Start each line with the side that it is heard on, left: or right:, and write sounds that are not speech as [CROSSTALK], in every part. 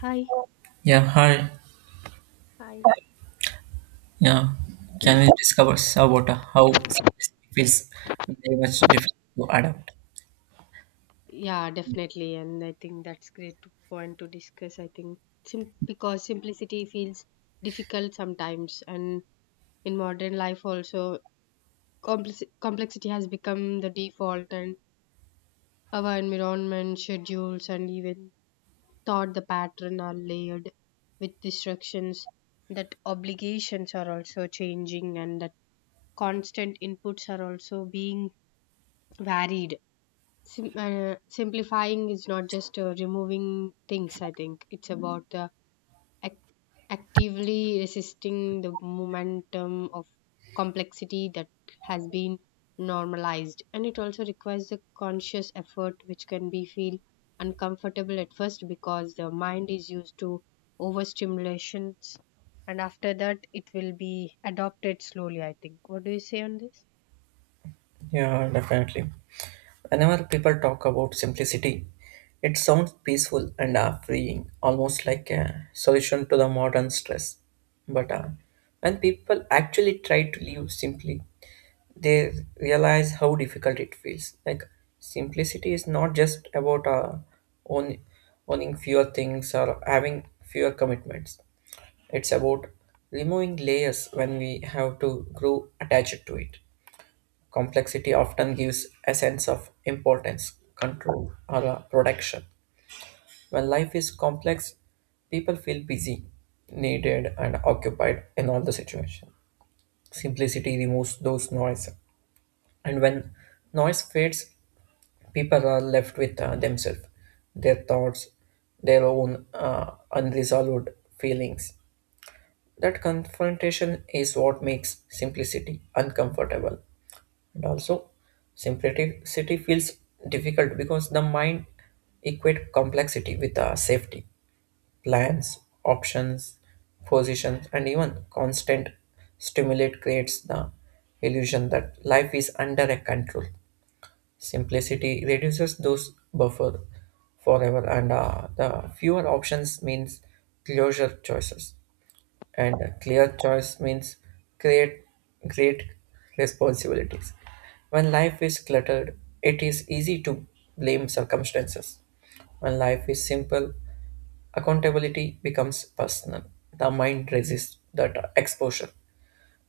left: Hi.
right: Yeah, hi.
left: Hi.
right: Yeah, can we discover Sabota? How simplicity feels very much difficult to adapt.
left: Yeah, definitely. And I think that's great point to discuss. Because simplicity feels difficult sometimes, and in modern life also, complexity has become the default, and our environment, schedules, and even thought the pattern are layered with distractions. That obligations are also changing, and that constant inputs are also being varied. Simplifying is not just removing things. I think it's about ac- actively resisting the momentum of complexity that has been normalized, and it also requires a conscious effort which can be feel uncomfortable at first because the mind is used to overstimulations, and after that it will be adopted slowly. I think, what do you say on this?
right: Yeah, definitely. Whenever people talk about simplicity, it sounds peaceful and freeing, almost like a solution to the modern stress. But when people actually try to live simply, they realize how difficult it feels. Like simplicity is not just about own, owning fewer things or having fewer commitments. It's about removing layers when we have to grow attached to it. Complexity often gives a sense of importance, control, or protection. When life is complex, people feel busy, needed, and occupied in all the situation. Simplicity removes those noise, and when noise fades, people are left with themselves, their thoughts, their own unresolved feelings. That confrontation is what makes simplicity uncomfortable. And also, simplicity feels difficult because the mind equates complexity with safety, plans, options, positions, and even constant stimulate creates the illusion that life is under a control. Simplicity reduces those buffer forever, and the fewer options means closure choices and clear choice means create great responsibilities. When life is cluttered, it is easy to blame circumstances. When life is simple, accountability becomes personal. The mind resists that exposure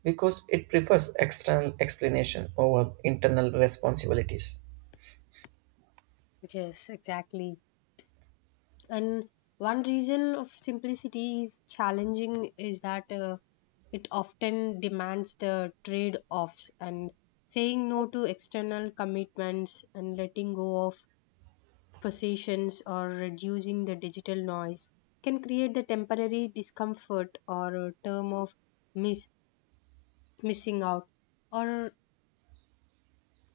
right: because it prefers external explanation over internal responsibilities.
left: Yes, exactly. And one reason of simplicity is challenging is that it often demands the trade offs, and saying no to external commitments and letting go of possessions or reducing the digital noise can create the temporary discomfort or a term of miss, missing out, or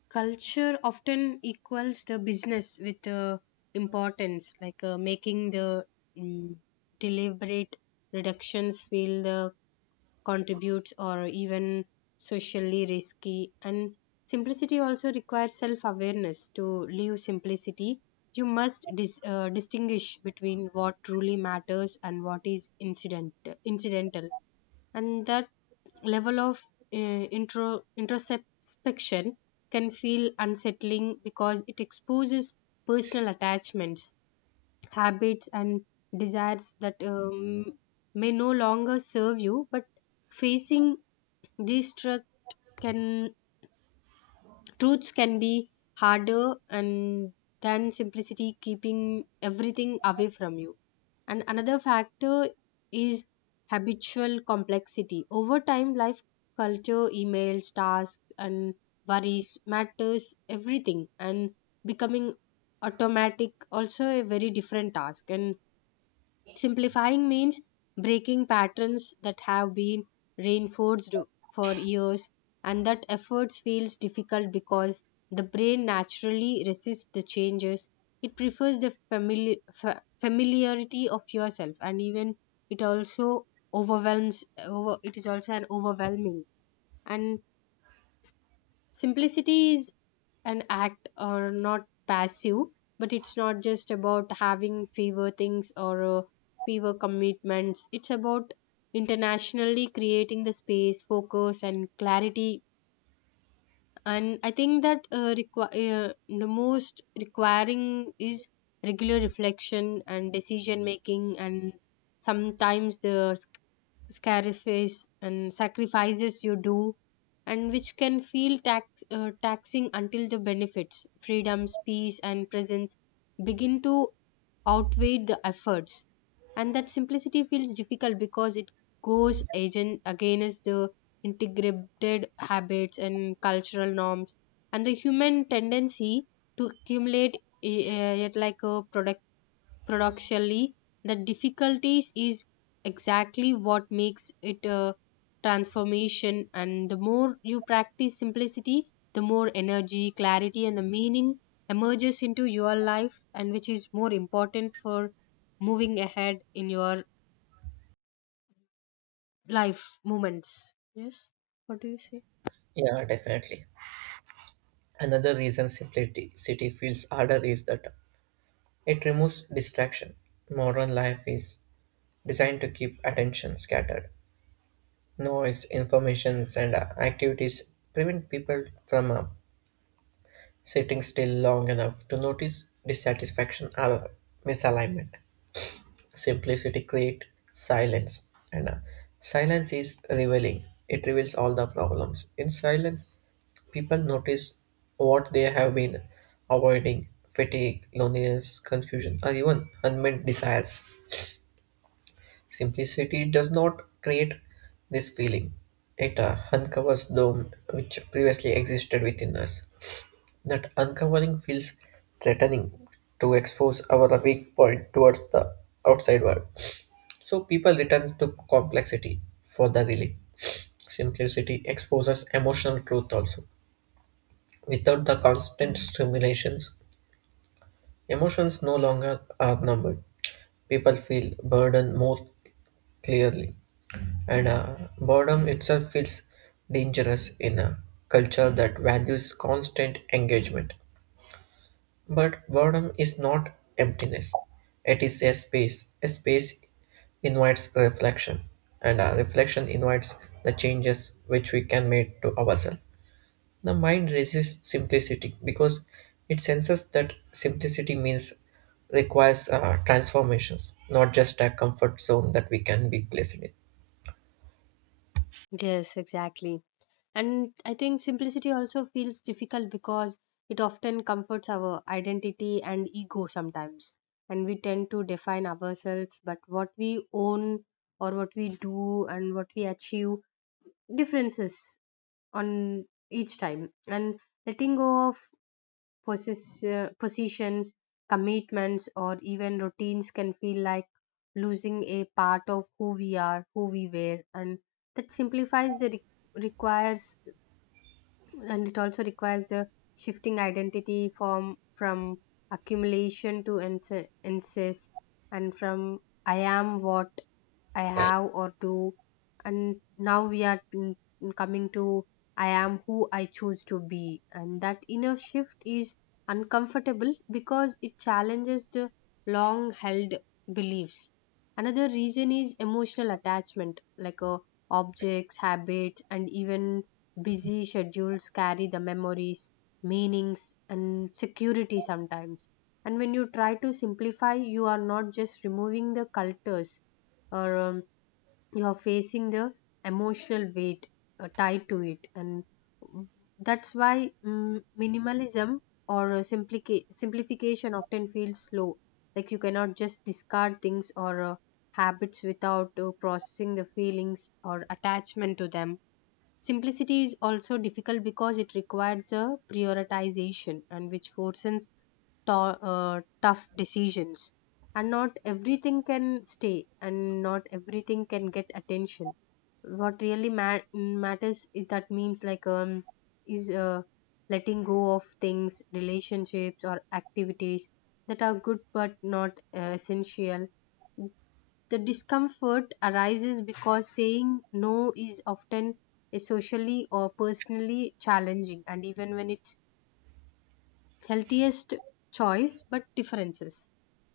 left: culture often equals the business with importance, like making the mm, deliberate reductions feel the contributes or even socially risky. And simplicity also requires self-awareness. To live simplicity you must distinguish between what truly matters and what is incidental, and that level of introspection can feel unsettling because it exposes personal attachments, habits, and desires that may no longer serve you. But facing these truth can truths can be harder and than simplicity keeping everything away from you. And another factor is habitual complexity over time. Life, culture, emails, tasks, and worries matters everything, and becoming automatic also a very different task. And simplifying means breaking patterns that have been reinforced for years, and that efforts feels difficult because the brain naturally resists the changes. It prefers the familiarity of yourself, and even it also it is also an overwhelming. And simplicity is an act or not passive, but it's not just about having fewer things or fewer commitments. It's about internationally creating the space, focus, and clarity. And I think that the most requiring is regular reflection and decision making, and sometimes the sacrifices you do, and which can feel taxing until the benefits, freedoms, peace, and presence begin to outweigh the efforts. And that simplicity feels difficult because it goes agent against the integrated habits and cultural norms and the human tendency to accumulate yet like a productually. The difficulties is exactly what makes it a transformation, and the more you practice simplicity, the more energy, clarity, and the meaning emerges into your life, and which is more important for moving ahead in your life moments. Yes. What do you say?
right: Yeah, definitely. Another reason simplicity city feels harder is that it removes distraction. Modern life is designed to keep attention scattered. Noise, informations, and activities prevent people from sitting still long enough to notice dissatisfaction or misalignment. Simplicity creates silence, and silence is revealing. It reveals all the problems. In silence, people notice what they have been avoiding fatigue, loneliness, confusion, or even unmet desires. Simplicity does not create this feeling. It uncovers them which previously existed within us. That uncovering feels threatening to expose our weak point towards the outside world. So people return to complexity for the relief. Simplicity exposes emotional truth also. Without the constant stimulations, emotions no longer are numbered. People feel burden more clearly. And boredom itself feels dangerous in a culture that values constant engagement. But boredom is not emptiness, it is a space. A space invites reflection, and reflection invites the changes which we can make to ourselves. The mind resists simplicity because it senses that simplicity means requires transformations, not just a comfort zone that we can be placed in.
left: Yes, exactly. And I think simplicity also feels difficult because it often comforts our identity and ego sometimes. And we tend to define ourselves, but what we own or what we do and what we achieve differences on each time. And letting go of positions, commitments, or even routines can feel like losing a part of who we are, who we were. And that requires, and it also requires the shifting identity form from accumulation to insist, and from I am what I have or do. And now we are coming to I am who I choose to be. And that inner shift is uncomfortable because it challenges the long held beliefs. Another reason is emotional attachment, like objects, habits, and even busy schedules carry the memories, meanings, and security sometimes. And when you try to simplify, you are not just removing the cultures or you're facing the emotional weight tied to it. And that's why minimalism or simplification often feels slow, like you cannot just discard things or habits without processing the feelings or attachment to them. Simplicity is also difficult because it requires a prioritization, and which forces tough decisions, and not everything can stay and not everything can get attention. What really matters is that means, like is letting go of things, relationships, or activities that are good but not essential. The discomfort arises because saying no is often is socially or personally challenging, and even when it healthiest choice but differences.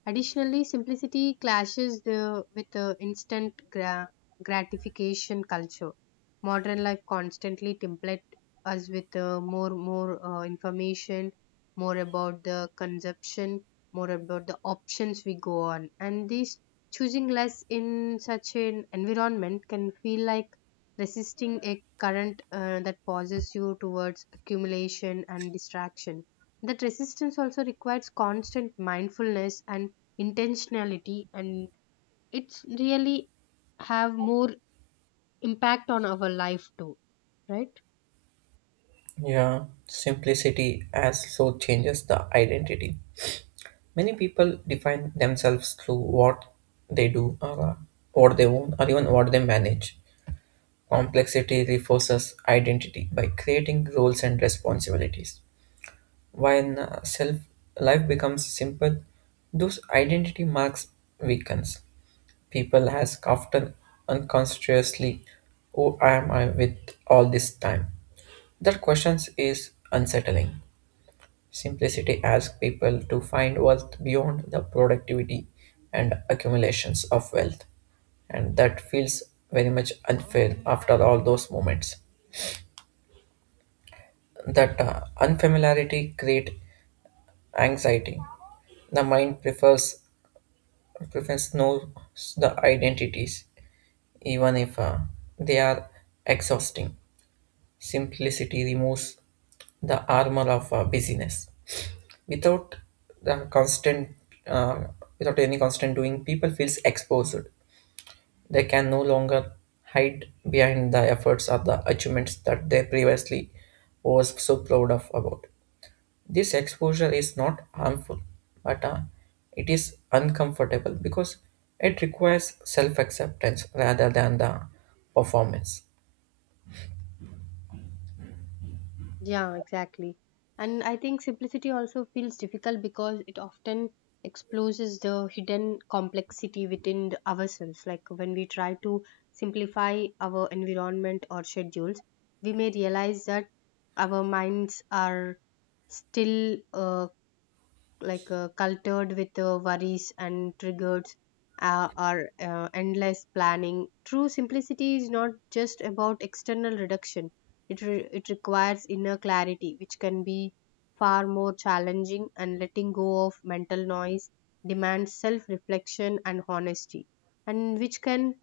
left: Additionally, simplicity clashes the, with the instant gratification culture. Modern life constantly template us with more information, more about the consumption, more about the options we go on, and this choosing less in such an environment can feel like resisting a current that pauses you towards accumulation and distraction. That resistance also requires constant mindfulness and intentionality, and it's really have more impact on our life too, right?
right: Yeah, simplicity also changes the identity. Many people define themselves through what they do or what they own or even what they manage. Complexity reinforces identity by creating roles and responsibilities. When self life becomes simple, those identity marks weakens. People ask often unconsciously, "Who am I with all this time?" That questions is unsettling. Simplicity asks people to find wealth beyond the productivity and accumulations of wealth. And that feels very much unfair after all those moments. That unfamiliarity creates anxiety. The mind prefers knows the identities, even if they are exhausting. Simplicity removes the armor of busyness. Without the constant uh, without any constant doing, people feels exposed. They can no longer hide behind the efforts or the achievements that they previously was so proud of about. This exposure is not harmful, but it is uncomfortable because it requires self acceptance rather than the performance.
left: Yeah, exactly. And I think simplicity also feels difficult because it often exposes the hidden complexity within ourselves. Like when we try to simplify our environment or schedules, we may realize that our minds are still cultured with worries and triggers or endless planning. True simplicity is not just about external reduction. It, it requires inner clarity, which can be far more challenging, and letting go of mental noise demands self reflection and honesty, and which can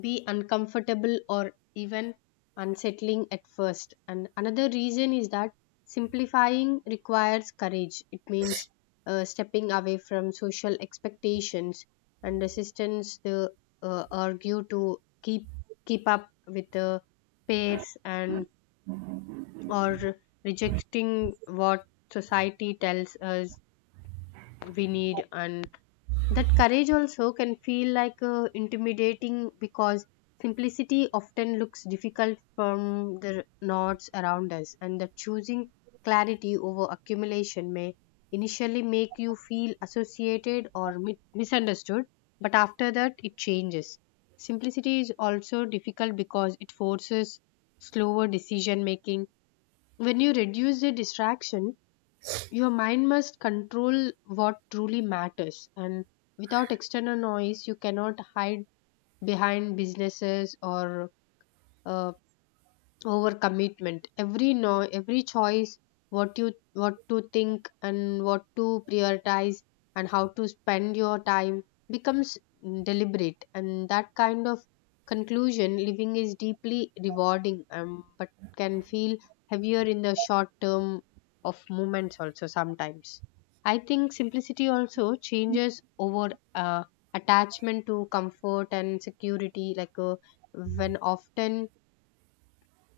left: be uncomfortable or even unsettling at first. And another reason is that simplifying requires courage. It means stepping away from social expectations and resistance to argue to keep up with the peers, and or rejecting what society tells us we need. And that courage also can feel like intimidating because simplicity often looks difficult from the knots around us, and that choosing clarity over accumulation may initially make you feel associated or misunderstood, but after that, it changes. Simplicity is also difficult because it forces slower decision making. When you reduce the distraction, your mind must control what truly matters, and without external noise you cannot hide behind businesses or uh, over commitment. Every no, every choice, what you what to think and what to prioritize and how to spend your time becomes deliberate, and that kind of conclusion living is deeply rewarding, but can feel heavier in the short term of moments also sometimes. I think simplicity also changes over attachment to comfort and security, like when often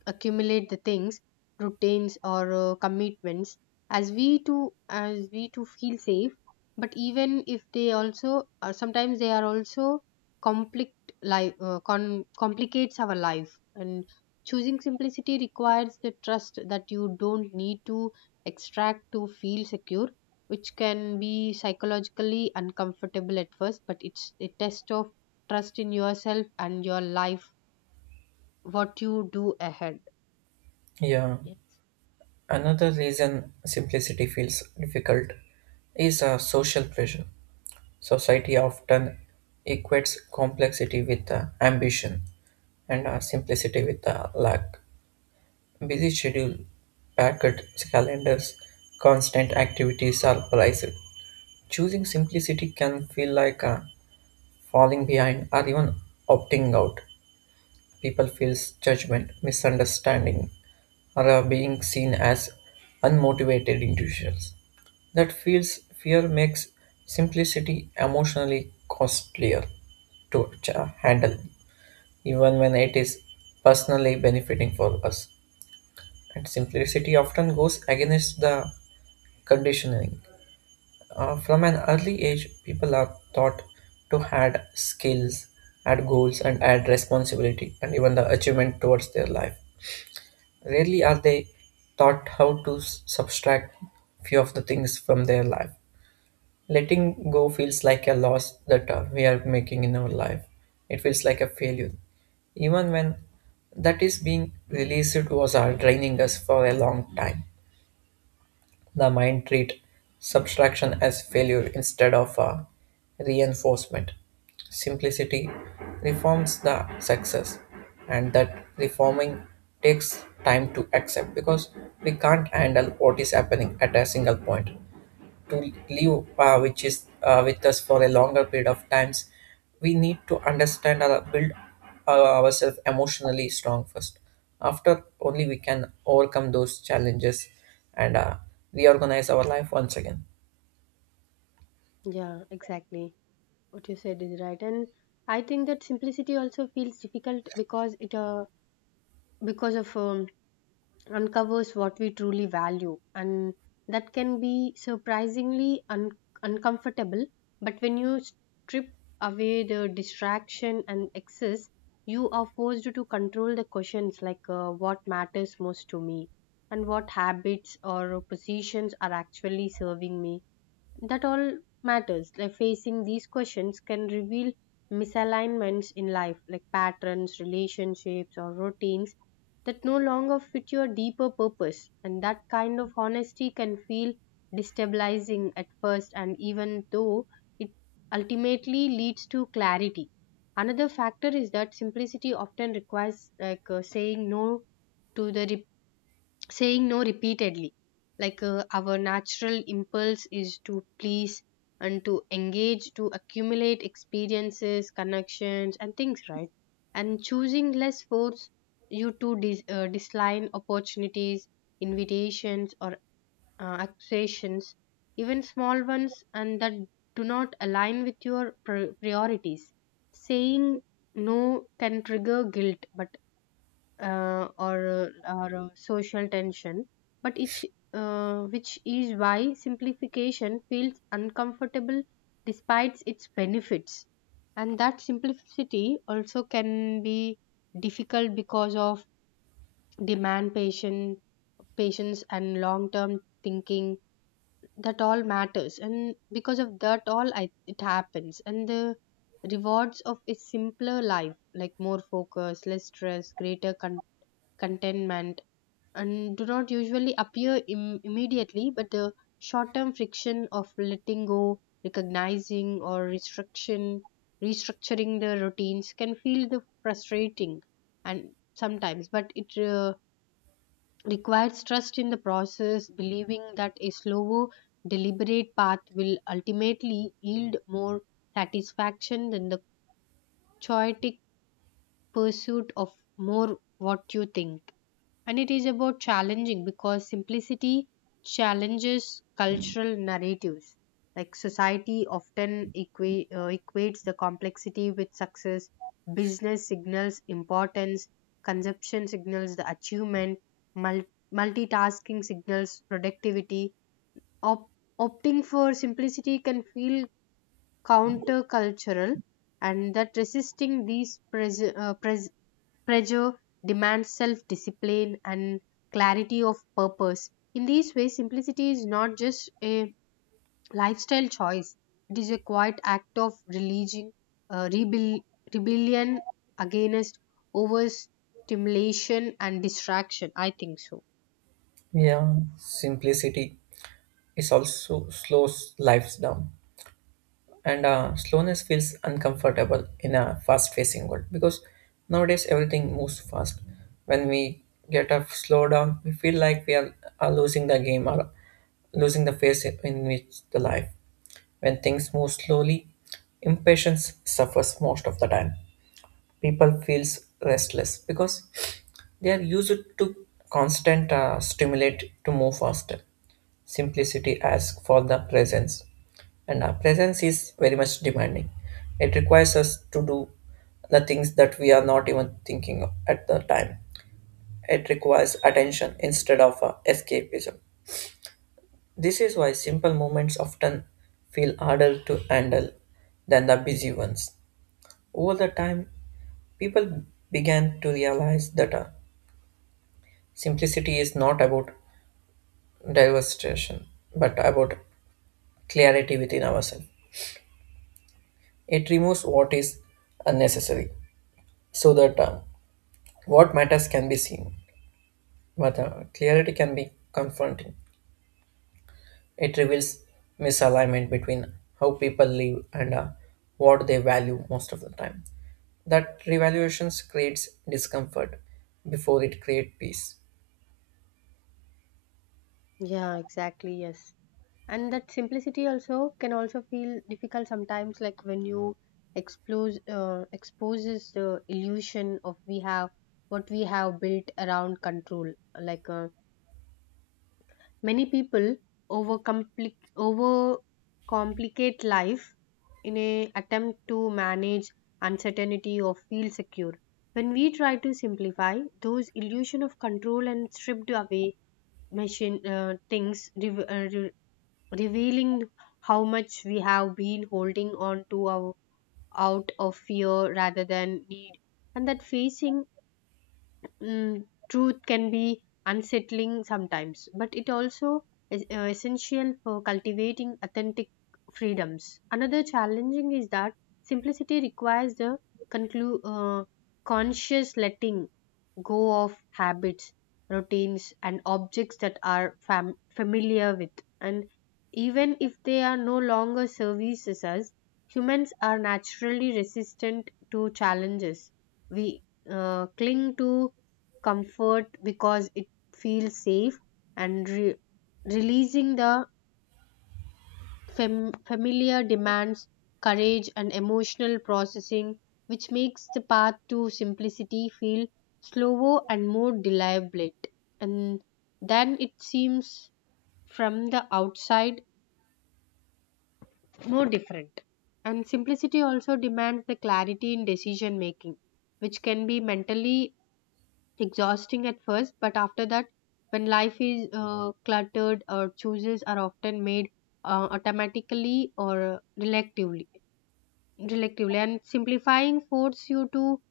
left: accumulate the things, routines, or commitments as we to feel safe, but even if they also sometimes they are also conflict life complicates our life. And choosing simplicity requires the trust that you don't need to extract to feel secure, which can be psychologically uncomfortable at first, but it's a test of trust in yourself and your life, what you do ahead.
right: Yeah,
left: Yes.
right: another reason simplicity feels difficult is social pressure. Society often equates complexity with ambition and simplicity with lack. Busy schedule, packed calendars, constant activities are prized. Choosing simplicity can feel like falling behind or even opting out. People feel judgment, misunderstanding, or are being seen as unmotivated individuals. That feels fear makes simplicity emotionally costlier to handle, even when it is personally benefiting for us. And simplicity often goes against the conditioning. From an early age, people are taught to add skills, add goals, and add responsibility, and even the achievement towards their life. Rarely are they taught how to subtract few of the things from their life. Letting go feels like a loss that we are making in our life. It feels like a failure, even when that is being released was draining us for a long time. The mind treat subtraction as failure instead of a reinforcement. Simplicity reforms the success, and that reforming takes time to accept because we can't handle what is happening at a single point to live which is with us for a longer period of times. We need to understand or build ourselves emotionally strong first. After only we can overcome those challenges, and reorganize our life once again.
left: Yeah, exactly. What you said is right, and I think that simplicity also feels difficult because it because of uncovers what we truly value, and that can be surprisingly uncomfortable. But when you strip away the distraction and excess, you are forced to control the questions like what matters most to me, and what habits or positions are actually serving me, that all matters. Like facing these questions can reveal misalignments in life, like patterns, relationships, or routines that no longer fit your deeper purpose. And that kind of honesty can feel destabilizing at first, and even though it ultimately leads to clarity. Another factor is that simplicity often requires, like to the saying no repeatedly, like our natural impulse is to please and to engage to accumulate experiences, connections, and things, right? And choosing less force you to decline opportunities, invitations, or accusations, even small ones, and that do not align with your priorities. Saying no can trigger guilt, but uh, or or social tension, but it's which is why simplification feels uncomfortable despite its benefits. And that simplicity also can be difficult because of demand patient patience and long term thinking, that all matters, and because of it happens. And the rewards of a simpler life, like more focus, less stress, greater contentment, and do not usually appear immediately, but the short term friction of letting go, recognizing, or restructuring the routines can feel the frustrating and sometimes, but it requires trust in the process, believing that a slower, deliberate path will ultimately yield more satisfaction than the chaotic pursuit of more, what you think. And it is about challenging because simplicity challenges cultural narratives. Like society often equates the complexity with success, business signals importance, consumption signals the achievement, mul- multitasking signals productivity. Op- Opting for simplicity can feel countercultural, and that resisting these pressure demands self discipline and clarity of purpose. In these ways, simplicity is not just a lifestyle choice, it is a quiet act of religion, uh, rebel- rebellion against overstimulation and distraction. I think so.
right: Yeah, simplicity is also slows lives down and slowness feels uncomfortable in a fast-facing world because nowadays everything moves fast. When we get a slow down, we feel like are losing the game or losing the phase in which the life. When things move slowly, impatience suffers. Most of the time people feels restless because they are used to constant stimulate to move faster. Simplicity asks for the presence, and our presence is very much demanding. It requires us to do the things that we are not even thinking of at the time. It requires attention instead of escapism. This is why simple moments often feel harder to handle than the busy ones. Over the time, people began to realize that simplicity is not about diversification, but about clarity within ourselves. It removes what is unnecessary so that what matters can be seen, but clarity can be confronting. It reveals misalignment between how people live and what they value most of the time. That revaluations creates discomfort before it creates peace.
left: Yeah, exactly. Yes. And that simplicity also can also feel difficult sometimes, like when you exposes the illusion of we have what we have built around control, like many people over over complicate life in a attempt to manage uncertainty or feel secure. When we try to simplify, those illusion of control and stripped away machine things revealing how much we have been holding on to our, out of fear rather than need, and that facing truth can be unsettling sometimes, but it also is essential for cultivating authentic freedoms. Another challenging is that simplicity requires the conclu- uh, conscious letting go of habits, routines, and objects that are familiar with. And even if they are no longer services us, humans are naturally resistant to challenges. We cling to comfort because it feels safe, and releasing the familiar demands courage and emotional processing, which makes the path to simplicity feel slower and more deliberate. And then it seems from the outside more different. And simplicity also demands the clarity in decision making, which can be mentally exhausting at first, but after that, when life is cluttered or choices are often made automatically or reluctantly intellectually and simplifying force you to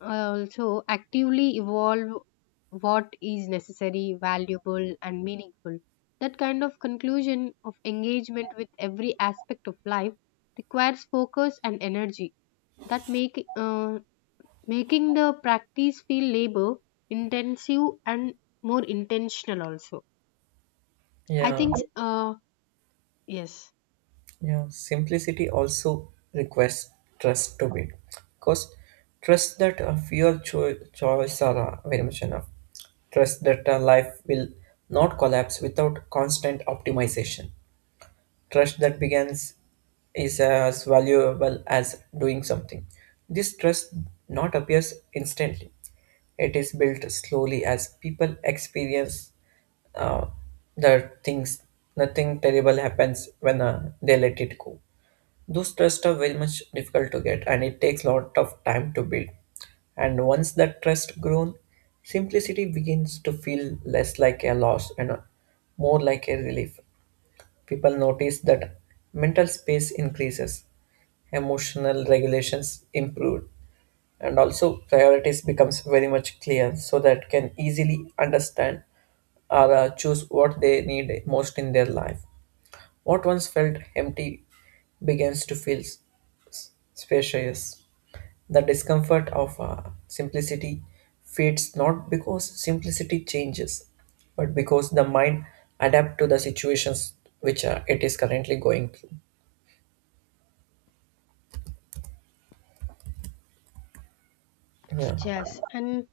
left: also actively evolve what is necessary valuable and meaningful. That kind of conclusion of engagement with every aspect of life requires focus and energy that make making the practice feel labor intensive and more intentional also. I
right: Yeah.
left: think Yes.
right: Yeah, simplicity also requires trust to be, because trust that your choice are very much enough. Trust that life will not collapse without constant optimization. Trust that begins is as valuable as doing something. This trust not appears instantly. It is built slowly as people experience uh, the things. Nothing terrible happens when they let it go. Those trusts are very much difficult to get, and it takes a lot of time to build. And once that trust grown, simplicity begins to feel less like a loss and more like a relief. People notice that mental space increases, emotional regulations improve, and also priorities becomes very much clear so that can easily understand or choose what they need most in their life. What once felt empty begins to feel spacious. The discomfort of simplicity fades not because simplicity changes, but because the mind adapts to the situations which it is currently going through. Yeah.
left: Yes, and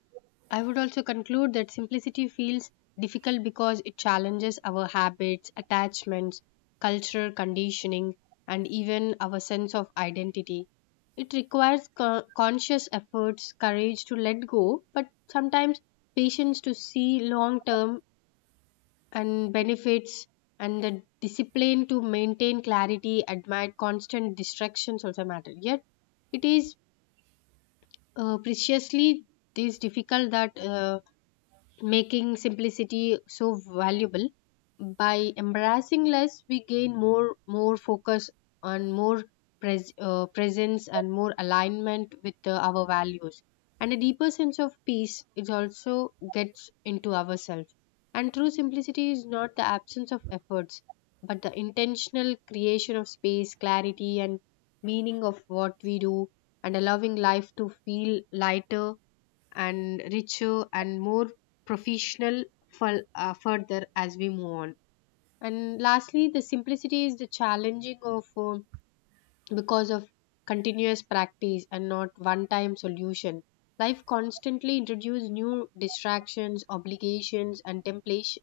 left: I would also conclude that simplicity feels difficult because it challenges our habits, attachments, cultural conditioning, and even our sense of identity. It requires conscious efforts, courage to let go, but sometimes patience to see long term and benefits, and the discipline to maintain clarity amid constant distractions also matter. Yet, it is preciously this difficult that. Making simplicity so valuable, by embracing less we gain more focus on more presence and more alignment with our values, and a deeper sense of peace is also gets into ourselves. And true simplicity is not the absence of efforts, but the intentional creation of space clarity and meaning of what we do, and allowing life to feel lighter and richer and more professional for, further as we move on. And lastly, the simplicity is the challenging of because of continuous practice and not one time solution. Life constantly introduces new distractions, obligations, and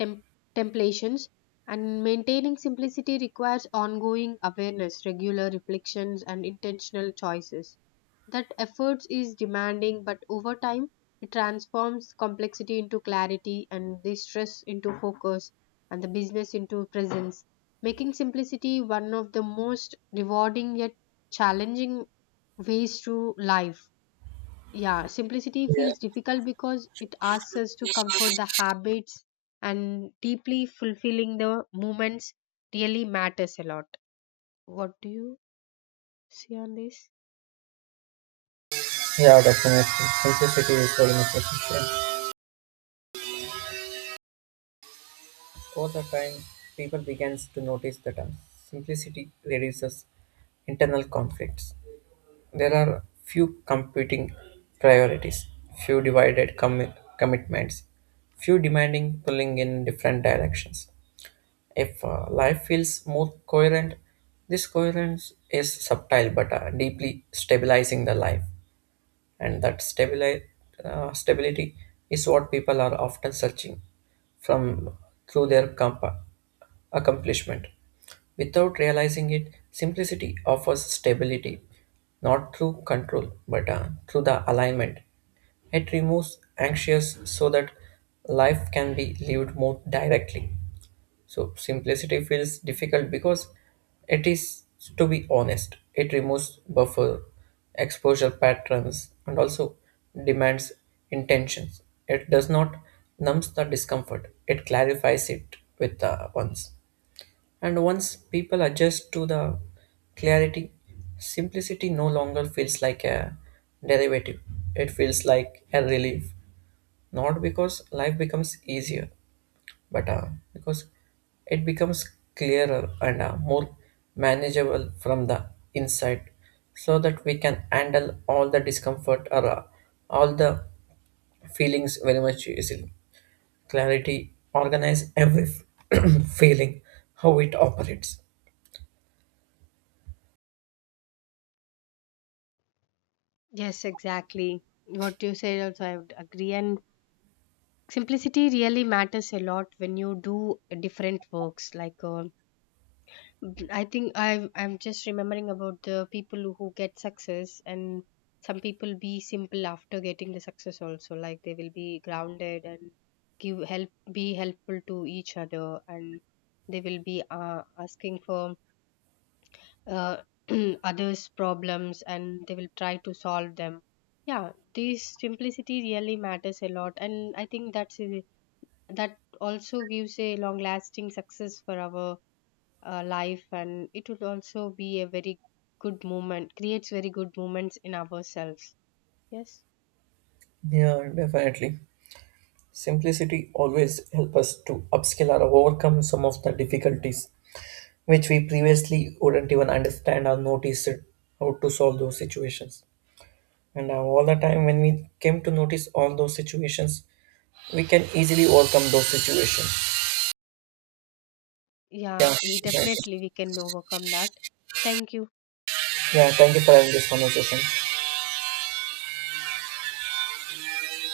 left: tem- templations, and maintaining simplicity requires ongoing awareness, regular reflections, and intentional choices. That efforts is demanding, but over time, it transforms complexity into clarity and the stress into focus and the business into presence, making simplicity one of the most rewarding yet challenging ways to life. Yeah, simplicity
right: Yeah,
left: feels difficult because it asks us to comfort the habits and deeply fulfilling the moments really matters a lot. What do you see on this?
right: yeah, definitely. Simplicity is very much essential. Over the time, people began to notice that simplicity reduces internal conflicts. There are few competing priorities, few divided commitments, few demanding pulling in different directions. If life feels more coherent, this coherence is subtle but deeply stabilizing the life, and that stability is what people are often searching from through their accomplishment. Without realizing it, simplicity offers stability, not through control but through the alignment. It removes anxious so that life can be lived more directly. So simplicity feels difficult because it is, to be honest, it removes buffer, exposure patterns, and also demands intentions. It does not numbs the discomfort; it clarifies it with the ones. And once people adjust to the clarity, simplicity no longer feels like a derivative. It feels like a relief, not because life becomes easier, but because it becomes clearer and more manageable from the inside, so that we can handle all the discomfort or all the feelings very much easily. Clarity organize every [CLEARS THROAT] feeling how it operates.
left: Yes, exactly. What you said also, I would agree. And simplicity really matters a lot when you do different works like. I think I'm just remembering about the people who get success, and some people be simple after getting the success also, like they will be grounded and give help be helpful to each other, and they will be asking for uh, [CLEARS THROAT] others problems and they will try to solve them. Yeah, this simplicity really matters a lot, and I think that also gives a long lasting success for our life, and it would also be a very good moment creates very good moments in ourselves. Yes.
right: Yeah, definitely, simplicity always help us to upskill or overcome some of the difficulties which we previously wouldn't even understand or notice it, how to solve those situations. And all the time, when we came to notice all those situations, we can easily overcome those situations. Yeah, exactly.
left: Definitely we can overcome that. Thank you.
right: Yeah, thank you for having this conversation.